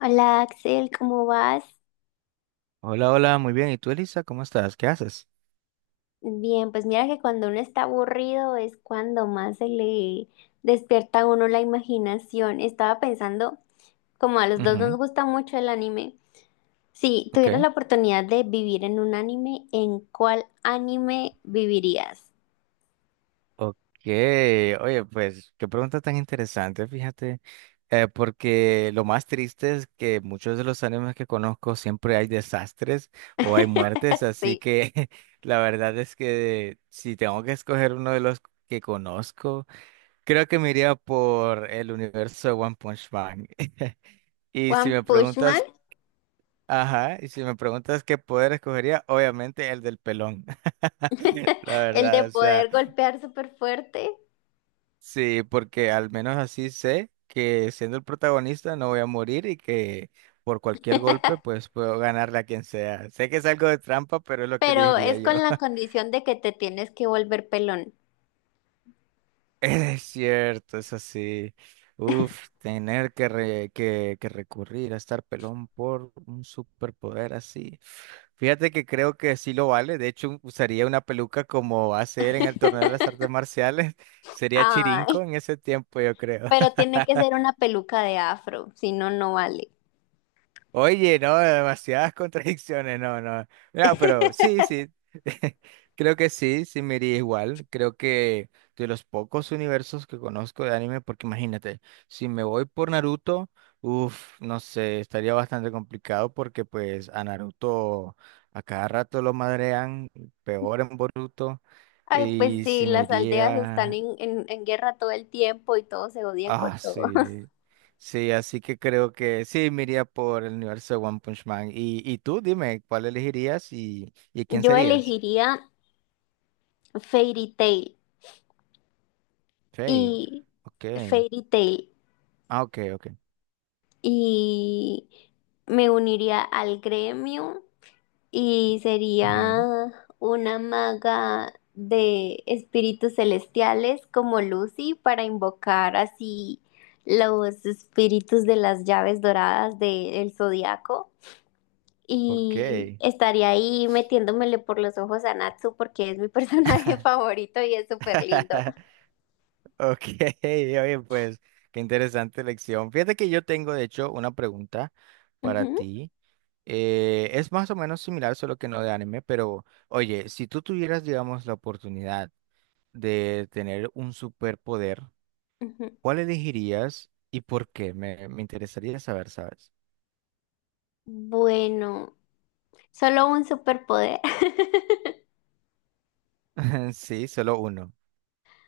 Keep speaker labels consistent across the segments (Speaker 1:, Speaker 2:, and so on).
Speaker 1: Hola Axel, ¿cómo vas?
Speaker 2: Hola, hola, muy bien. ¿Y tú, Elisa? ¿Cómo estás? ¿Qué haces?
Speaker 1: Bien, pues mira que cuando uno está aburrido es cuando más se le despierta a uno la imaginación. Estaba pensando, como a los dos nos
Speaker 2: Ujú.
Speaker 1: gusta mucho el anime, si
Speaker 2: Ok.
Speaker 1: tuvieras la oportunidad de vivir en un anime, ¿en cuál anime vivirías?
Speaker 2: Ok. Oye, pues qué pregunta tan interesante, fíjate. Porque lo más triste es que muchos de los animes que conozco siempre hay desastres o hay muertes, así
Speaker 1: Sí,
Speaker 2: que la verdad es que si tengo que escoger uno de los que conozco, creo que me iría por el universo de One Punch Man. Y si
Speaker 1: One
Speaker 2: me
Speaker 1: Punch Man,
Speaker 2: preguntas Ajá, y si me preguntas qué poder escogería, obviamente el del pelón. La
Speaker 1: el de
Speaker 2: verdad, o sea,
Speaker 1: poder golpear súper fuerte,
Speaker 2: sí, porque al menos así sé que siendo el protagonista no voy a morir y que por cualquier golpe pues puedo ganarle a quien sea. Sé que es algo de trampa, pero es lo que le
Speaker 1: pero
Speaker 2: diría
Speaker 1: es
Speaker 2: yo.
Speaker 1: con la condición de que te tienes que volver pelón.
Speaker 2: Es cierto, es así. Uf, que, recurrir a estar pelón por un superpoder así. Fíjate que creo que sí lo vale. De hecho, usaría una peluca como hacer en el torneo de las artes marciales. Sería
Speaker 1: Ay.
Speaker 2: Chirinco en ese tiempo, yo creo.
Speaker 1: Pero tiene que ser una peluca de afro, si no, no vale.
Speaker 2: Oye, no, demasiadas contradicciones, no, no. No, pero sí, sí. Creo que sí, sí me iría igual. Creo que de los pocos universos que conozco de anime, porque imagínate, si me voy por Naruto, uff, no sé, estaría bastante complicado porque pues a Naruto a cada rato lo madrean, peor en Boruto.
Speaker 1: Ay, pues
Speaker 2: Y
Speaker 1: sí,
Speaker 2: si me
Speaker 1: las aldeas están
Speaker 2: iría
Speaker 1: en guerra todo el tiempo y todos se odian con
Speaker 2: Ah,
Speaker 1: todo.
Speaker 2: sí. Sí, así que creo que sí, me iría por el universo de One Punch Man. Y, tú, dime, ¿cuál elegirías y, quién
Speaker 1: Yo
Speaker 2: serías?
Speaker 1: elegiría Fairy Tail
Speaker 2: Fate.
Speaker 1: y
Speaker 2: Ok.
Speaker 1: Fairy Tail
Speaker 2: Ah, ok, ok.
Speaker 1: y me uniría al gremio. Y
Speaker 2: Ujú.
Speaker 1: sería una maga de espíritus celestiales como Lucy para invocar así los espíritus de las llaves doradas del zodiaco.
Speaker 2: Ok.
Speaker 1: Y estaría ahí metiéndomele por los ojos a Natsu porque es mi personaje favorito y es súper lindo.
Speaker 2: Ok, oye, pues, qué interesante elección. Fíjate que yo tengo, de hecho, una pregunta para
Speaker 1: Ujú,
Speaker 2: ti. Es más o menos similar, solo que no de anime, pero oye, si tú tuvieras, digamos, la oportunidad de tener un superpoder,
Speaker 1: ujú.
Speaker 2: ¿cuál elegirías y por qué? Me, interesaría saber, ¿sabes?
Speaker 1: Bueno, solo un superpoder.
Speaker 2: Sí, solo uno.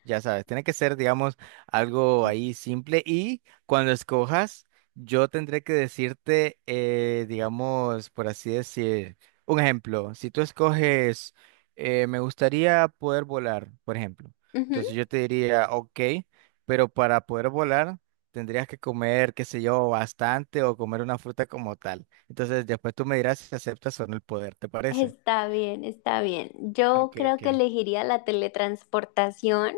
Speaker 2: Ya sabes, tiene que ser, digamos, algo ahí simple y cuando escojas, yo tendré que decirte, digamos, por así decir, un ejemplo. Si tú escoges, me gustaría poder volar, por ejemplo.
Speaker 1: Ujú.
Speaker 2: Entonces yo te diría, ok, pero para poder volar tendrías que comer, qué sé yo, bastante o comer una fruta como tal. Entonces después tú me dirás si aceptas o no el poder, ¿te parece?
Speaker 1: Está bien, está bien. Yo
Speaker 2: Ok,
Speaker 1: creo que
Speaker 2: ok.
Speaker 1: elegiría la teletransportación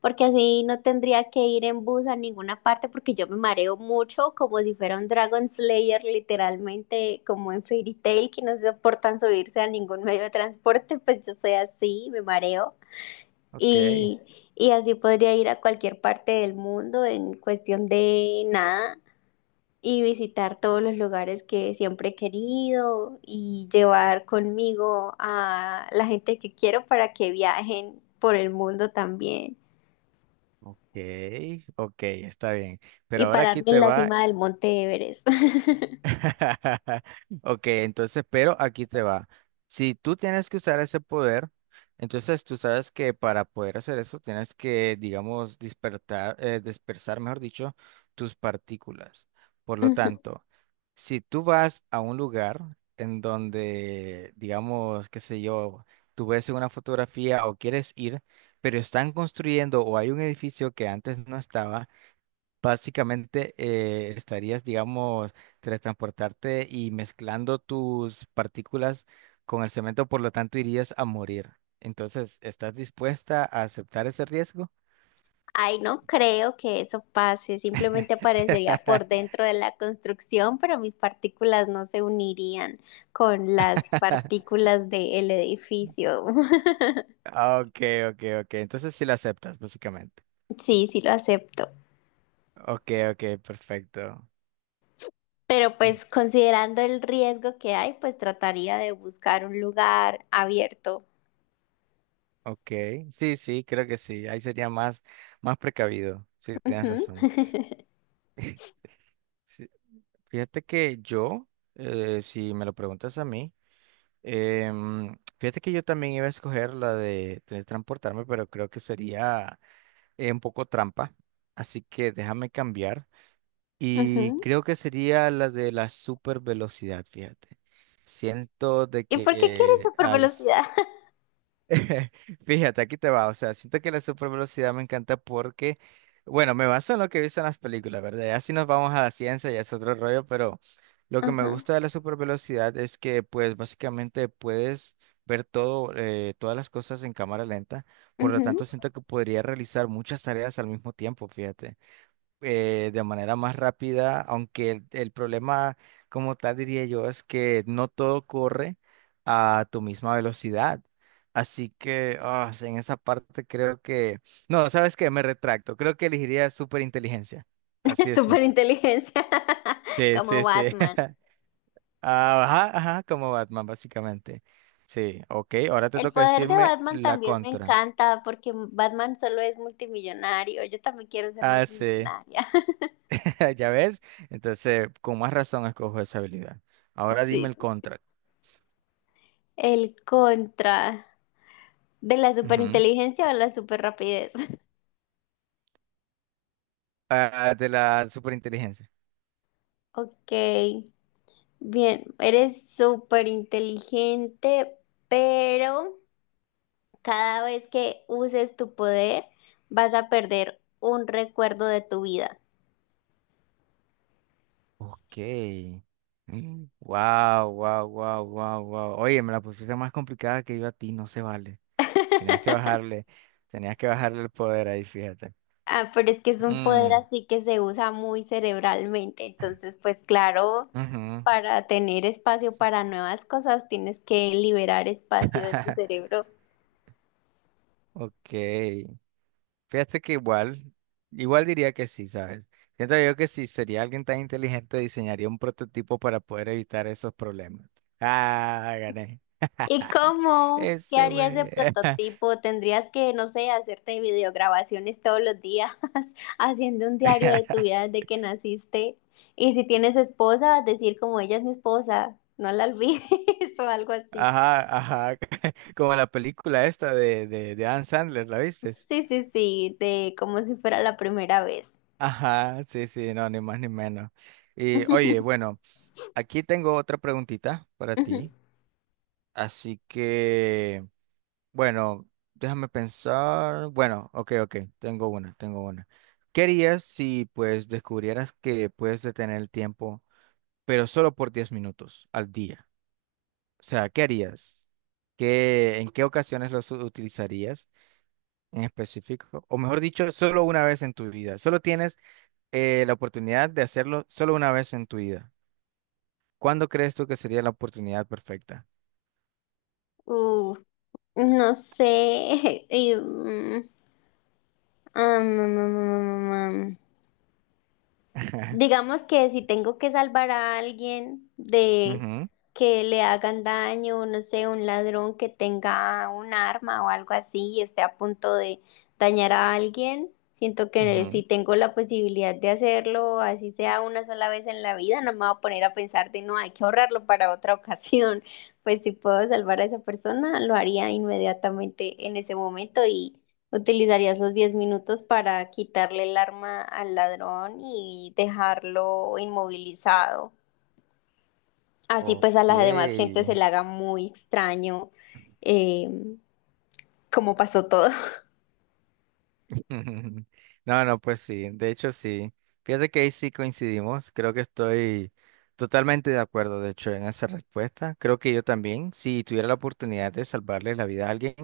Speaker 1: porque así no tendría que ir en bus a ninguna parte porque yo me mareo mucho como si fuera un Dragon Slayer, literalmente como en Fairy Tail que no soportan subirse a ningún medio de transporte. Pues yo soy así, me mareo
Speaker 2: Ok.
Speaker 1: y, y así podría ir a cualquier parte del mundo en cuestión de nada y visitar todos los lugares que siempre he querido y llevar conmigo a la gente que quiero para que viajen por el mundo también
Speaker 2: Ok, ok, está bien. Pero
Speaker 1: y
Speaker 2: ahora aquí
Speaker 1: pararme en
Speaker 2: te
Speaker 1: la
Speaker 2: va.
Speaker 1: cima del monte Everest.
Speaker 2: Ok, entonces, pero aquí te va. Si tú tienes que usar ese poder, entonces tú sabes que para poder hacer eso tienes que, digamos, dispersar, mejor dicho, tus partículas. Por lo
Speaker 1: Ujú.
Speaker 2: tanto, si tú vas a un lugar en donde, digamos, qué sé yo, tú ves una fotografía o quieres ir, pero están construyendo o hay un edificio que antes no estaba, básicamente estarías, digamos, transportarte y mezclando tus partículas con el cemento, por lo tanto irías a morir. Entonces, ¿estás dispuesta a aceptar ese riesgo?
Speaker 1: Ay, no creo que eso pase, simplemente aparecería por dentro de la construcción, pero mis partículas no se unirían con las partículas del edificio.
Speaker 2: Ok, ok, ok. Entonces sí lo aceptas, básicamente.
Speaker 1: Sí, sí lo acepto.
Speaker 2: Ok, ok, perfecto.
Speaker 1: Pero pues considerando el riesgo que hay, pues trataría de buscar un lugar abierto.
Speaker 2: Ok, sí, sí, creo que sí. Ahí sería más, precavido. Sí, tienes
Speaker 1: Ujú.
Speaker 2: razón. Sí, fíjate que yo, si me lo preguntas a mí, fíjate que yo también iba a escoger la de teletransportarme, pero creo que sería un poco trampa. Así que déjame cambiar. Y
Speaker 1: Ujú.
Speaker 2: creo que sería la de la super velocidad, fíjate. Siento de
Speaker 1: ¿Y
Speaker 2: que
Speaker 1: por qué quieres super
Speaker 2: al
Speaker 1: velocidad?
Speaker 2: Fíjate, aquí te va. O sea, siento que la super velocidad me encanta porque, bueno, me baso en lo que he visto en las películas, ¿verdad? Ya si nos vamos a la ciencia, ya es otro rollo, pero lo que me
Speaker 1: Ajá,
Speaker 2: gusta de la super velocidad es que, pues, básicamente puedes ver todo, todas las cosas en cámara lenta. Por lo
Speaker 1: ujú.
Speaker 2: tanto, siento que podría realizar muchas tareas al mismo tiempo, fíjate de manera más rápida, aunque el problema como tal diría yo es que no todo corre a tu misma velocidad. Así que en esa parte creo que... No, ¿sabes qué? Me retracto. Creo que elegiría superinteligencia. Así de
Speaker 1: Super
Speaker 2: simple.
Speaker 1: inteligencia,
Speaker 2: Sí,
Speaker 1: como
Speaker 2: sí, sí.
Speaker 1: Batman.
Speaker 2: Ajá, ajá, como Batman, básicamente. Sí, ok. Ahora te
Speaker 1: El
Speaker 2: toca
Speaker 1: poder de
Speaker 2: decirme
Speaker 1: Batman
Speaker 2: la
Speaker 1: también me
Speaker 2: contra.
Speaker 1: encanta porque Batman solo es multimillonario. Yo también quiero ser
Speaker 2: Ah, sí.
Speaker 1: multimillonaria.
Speaker 2: ¿Ya ves? Entonces, con más razón escojo esa habilidad. Ahora dime
Speaker 1: Sí,
Speaker 2: el
Speaker 1: sí.
Speaker 2: contra.
Speaker 1: El contra de la
Speaker 2: Ujú.
Speaker 1: superinteligencia o la superrapidez.
Speaker 2: De la superinteligencia.
Speaker 1: Ok. Bien, eres súper inteligente, pero cada vez que uses tu poder vas a perder un recuerdo de tu vida.
Speaker 2: Ok. Wow, wow, wow, wow, wow. Oye, me la pusiste más complicada que yo a ti, no se vale. Tenías que bajarle, tenías que bajarle el poder ahí, fíjate.
Speaker 1: Ah, pero es que es un poder
Speaker 2: Mm,
Speaker 1: así que se usa muy cerebralmente, entonces pues claro,
Speaker 2: ujú.
Speaker 1: para tener espacio para nuevas cosas tienes que liberar espacio de tu cerebro.
Speaker 2: Ok. Fíjate que igual, igual diría que sí, ¿sabes? Siento yo que si sería alguien tan inteligente, diseñaría un prototipo para poder evitar esos problemas. Ah, gané.
Speaker 1: ¿Y cómo? ¿Qué
Speaker 2: Ese
Speaker 1: harías de
Speaker 2: güey.
Speaker 1: prototipo? Tendrías que, no sé, hacerte videograbaciones todos los días, haciendo un diario de tu vida desde que naciste. Y si tienes esposa, decir como ella es mi esposa, no la olvides o algo así.
Speaker 2: Ajá, ajá, como la película esta de Adam Sandler, ¿la viste?
Speaker 1: Sí, sí, sí, de como si fuera la primera vez.
Speaker 2: Ajá, sí, sí, no, ni más ni menos. Y oye, bueno, aquí tengo otra preguntita para ti, así que, bueno, déjame pensar, bueno, ok, ok, tengo una. ¿Qué harías si pues descubrieras que puedes detener el tiempo, pero solo por 10 minutos al día? O sea, ¿qué harías? ¿Qué, en qué ocasiones los utilizarías? En específico, o mejor dicho, solo una vez en tu vida. Solo tienes la oportunidad de hacerlo solo una vez en tu vida. ¿Cuándo crees tú que sería la oportunidad perfecta?
Speaker 1: Uf, no sé. Am, am, am, am, am, am. Digamos que si tengo que salvar a alguien de
Speaker 2: Ujú,
Speaker 1: que le hagan daño, no sé, un ladrón que tenga un arma o algo así y esté a punto de dañar a alguien, siento que si
Speaker 2: ujú.
Speaker 1: tengo la posibilidad de hacerlo, así sea una sola vez en la vida, no me voy a poner a pensar de no, hay que ahorrarlo para otra ocasión. Pues si puedo salvar a esa persona, lo haría inmediatamente en ese momento y ¿utilizarías los 10 minutos para quitarle el arma al ladrón y dejarlo inmovilizado? Así pues a
Speaker 2: Ok.
Speaker 1: la demás gente se le haga muy extraño eh, cómo pasó todo.
Speaker 2: No, no, pues sí, de hecho sí. Fíjate que ahí sí coincidimos, creo que estoy totalmente de acuerdo, de hecho, en esa respuesta. Creo que yo también, si tuviera la oportunidad de salvarle la vida a alguien,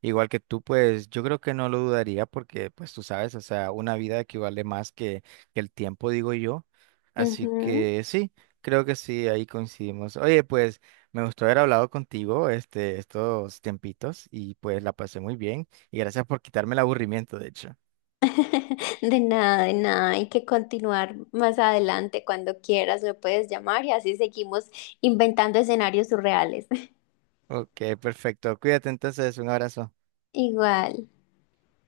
Speaker 2: igual que tú, pues yo creo que no lo dudaría porque, pues tú sabes, o sea, una vida equivale más que, el tiempo, digo yo. Así
Speaker 1: Ujú.
Speaker 2: que sí, creo que sí, ahí coincidimos. Oye, pues me gustó haber hablado contigo estos tiempitos y pues la pasé muy bien. Y gracias por quitarme el aburrimiento, de hecho.
Speaker 1: De nada, de nada. Hay que continuar más adelante cuando quieras, me puedes llamar y así seguimos inventando escenarios surreales.
Speaker 2: Ok, perfecto. Cuídate entonces, un abrazo.
Speaker 1: Igual.